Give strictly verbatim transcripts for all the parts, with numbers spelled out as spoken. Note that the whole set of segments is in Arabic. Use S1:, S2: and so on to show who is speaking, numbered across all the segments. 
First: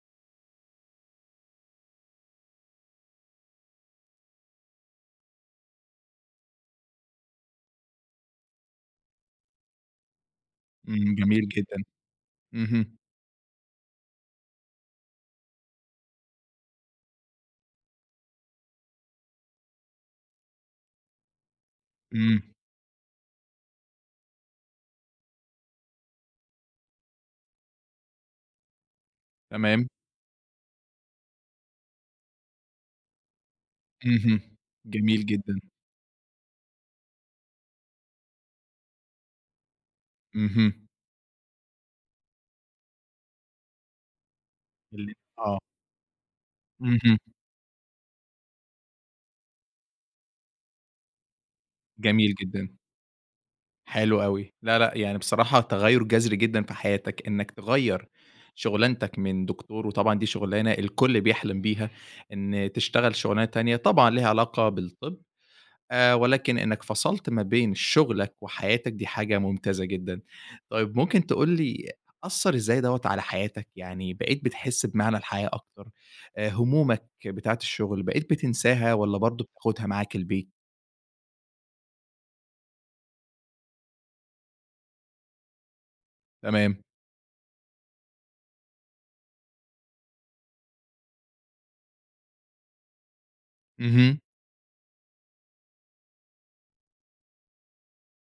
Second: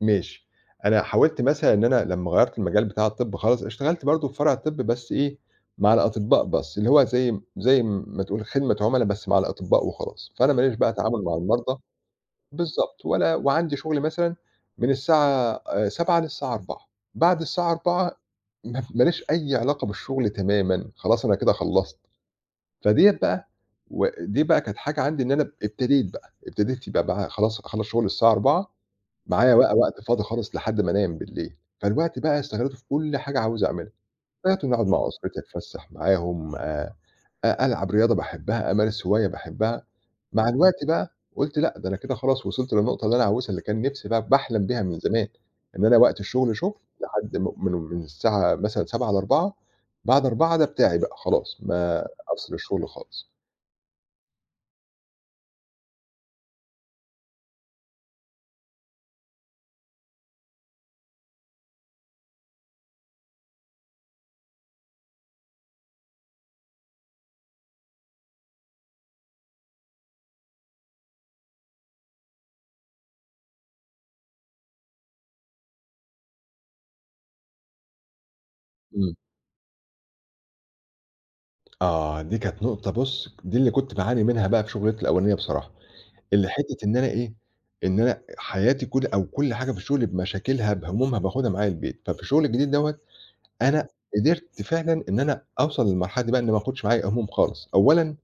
S1: ماشي. أنا حاولت مثلًا إن أنا لمّا غيرّت المجال بتاع الطِب خالص، اشتغلت برضه في فرع الطِب بس إيه، مع الأطِبّاء بس اللي هو زي زي م ما تقول خدمة عُملا بس مع الأطِبّاء وخلاص، فأنا ماليش بقى
S2: إمم،
S1: تعامل مع
S2: جميل جدًا.
S1: المرضى
S2: اهم.
S1: بالضبط. ولا وعندي شُغل مثلًا من الساعة آآ سبعة للساعة أربعة، بعد الساعة أربعة م ماليش أي علاقة بالشُغل تمامًا، خلاص أنا كده خلّصت.
S2: إمم.
S1: فديّة بقى و دي بقى كانت حاجة عندي إن أنا اب ابتديت بقى، ابتديت يبقى بقى خلاص أخلّص شُغل الساعة أربعة معايا وقى
S2: تمام.
S1: وقت فاضي خالص لحد ما أنام بليل، فالوقت بقى استغلِّيته في كل حاجة عاوز أعملها.
S2: اهم،
S1: بقيت إن أقعُد مع
S2: جميل
S1: أسرتي
S2: جدًا.
S1: أتفسَّح معاهم، آآ أ ألعب رياضة باحبّها، أمارس هواية باحبّها. مع الوقت
S2: اهم.
S1: بقى، قُلت لأ، ده أنا كده خلاص وصِلت للنُقطة اللي أنا عاوزها اللي كان نِفْسي ب باحلم بيها من
S2: اللي
S1: زمان،
S2: آه.
S1: إن أنا وقت الشُغل شُغل
S2: اهم.
S1: لحد م من من الساعة مثلًا سبعة لأربعة، بعد أربعة ده بتاعي بقى خلاص، ما
S2: جميل
S1: أفصِل
S2: جدًا.
S1: الشُغل خالص.
S2: حلو أوي. لأ، لأ، يعني بصراحة تغيُّر جَذري جدًا في حياتك، إنّك تغيَّر شُغلانتك من دكتور وطبعًا دي شُغلانة الكل بيحلم بيها، إن تشتغل شُغلانة تانية طبعًا ليها علاقة بالطِب، آآ ولكن إنّك فصَلت ما بين شُغلك وحياتك، دي حاجة ممتازة جدًا. طيب ممكن تقول لي أثّر إزاي دوّة على حياتك؟ يعني بقيت بتحِس بمعنى الحياة أكتر؟ آآ هُمومك بتاعة الشُغل، بقيت بتنساها
S1: إمم.
S2: والّا برضه بتاخُدها معاك البيت؟
S1: آه، دي كانت نُقطة بُص، دي اللي كنت باعاني منها بقى في شُغلانتي الأولانية بصراحة. اللي
S2: تمام.
S1: حتّة إن أنا إيه، إن أنا حياتي كُل أو كُل حاجة في الشُغل بمشاكلها بهُمومها باخُدها معايا البيت. ففي الشُغل الجديد دوّة، أنا
S2: اهم.
S1: قدرت فعلًا إن أنا أوصَل للمرحلة دي بقى إنّي ما آخُدش معايا هُموم خالص. أولًا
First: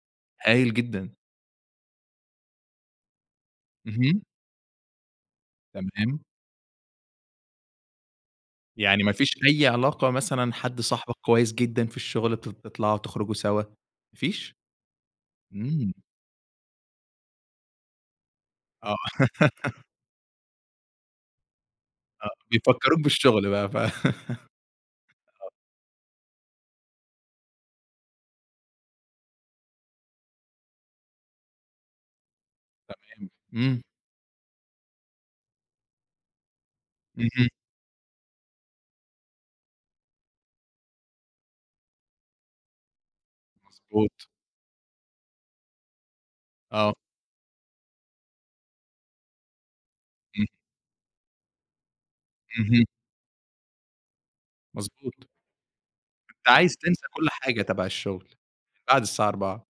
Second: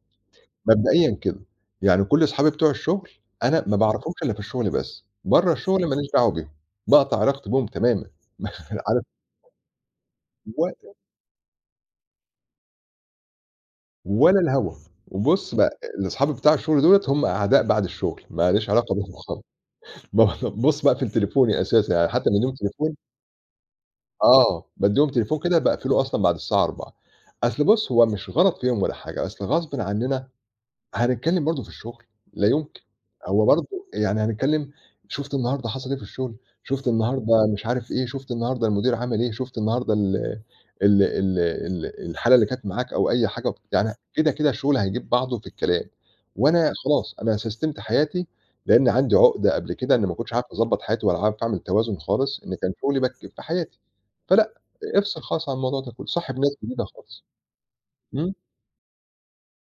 S2: هايل جدًا.
S1: مبدئيًا كده، يعني كل صحابي بتوع الشُغل، أنا ما باعرفهمش
S2: اهم.
S1: إلّا في الشُغل بس، برّه الشُغل ماليش
S2: تمام.
S1: دعوة بيهم، باقطع علاقتي بيهم تمامًا. عار
S2: يعني ما فيش أي علاقة مثلًا حد
S1: ووقت
S2: صاحبك كويس جدًا في الشُغل تط تطلعوا تخرجوا سوا، ما
S1: ولا
S2: فيش؟
S1: الهوا، وبُص بقى
S2: إمم.
S1: لصحابي بتاع الشُغل دُولة هم أعداء بعد الشُغل، ماليش علاقة
S2: آه.
S1: بيهم خالص. ما ب بُص باقفل تليفوني أساسًا، يعني
S2: آه،
S1: حتّى بادّيهم تليفون
S2: بيفكّروك بالشُغل بقى ف
S1: آه، بادّيهم تليفون
S2: [unintelligible]
S1: كده باقفله أصلًا بعد الساعة أربعة. أصل بُص هو مش غلط فيهم ولا حاجة، أصل غصبٍ عنّنا هنتكلِّم برضه في الشُغل، لا يمكن.
S2: تمام،
S1: هو برضه
S2: إمم.
S1: يعني هنتكلِّم، شُفت النهاردة حصل إيه في الشُغل؟ شُفت النهاردة
S2: اهم.
S1: مش عارف إيه؟ شُفت النهاردة المدير عمل إيه؟ شُفت النهاردة ال ال ال ال الحالة اللي كانت معاك أو أي حاجة يعني
S2: مضبوط.
S1: كده، كده الشُغل هيجيب بعضه في الكلام وأنا
S2: آه.
S1: خلاص أنا سَسْتِمت حياتي، لإنّي عندي عُقدة قبل كده إنّي ما كنتش عارف
S2: امم.
S1: أضبّط حياتي ولا عارف أعمل توازن خالص، لإن كان
S2: اهم.
S1: شُغلي بك في حياتي. فلأ، افصِل
S2: مضبوط.
S1: خالص عن الموضوع ده كُله صاحب
S2: فأنت
S1: ناس
S2: عايز
S1: جديدة
S2: تنسى
S1: خالص.
S2: كل حاجة تبع الشُغل
S1: إمم.
S2: من بعد الساعة أربعة.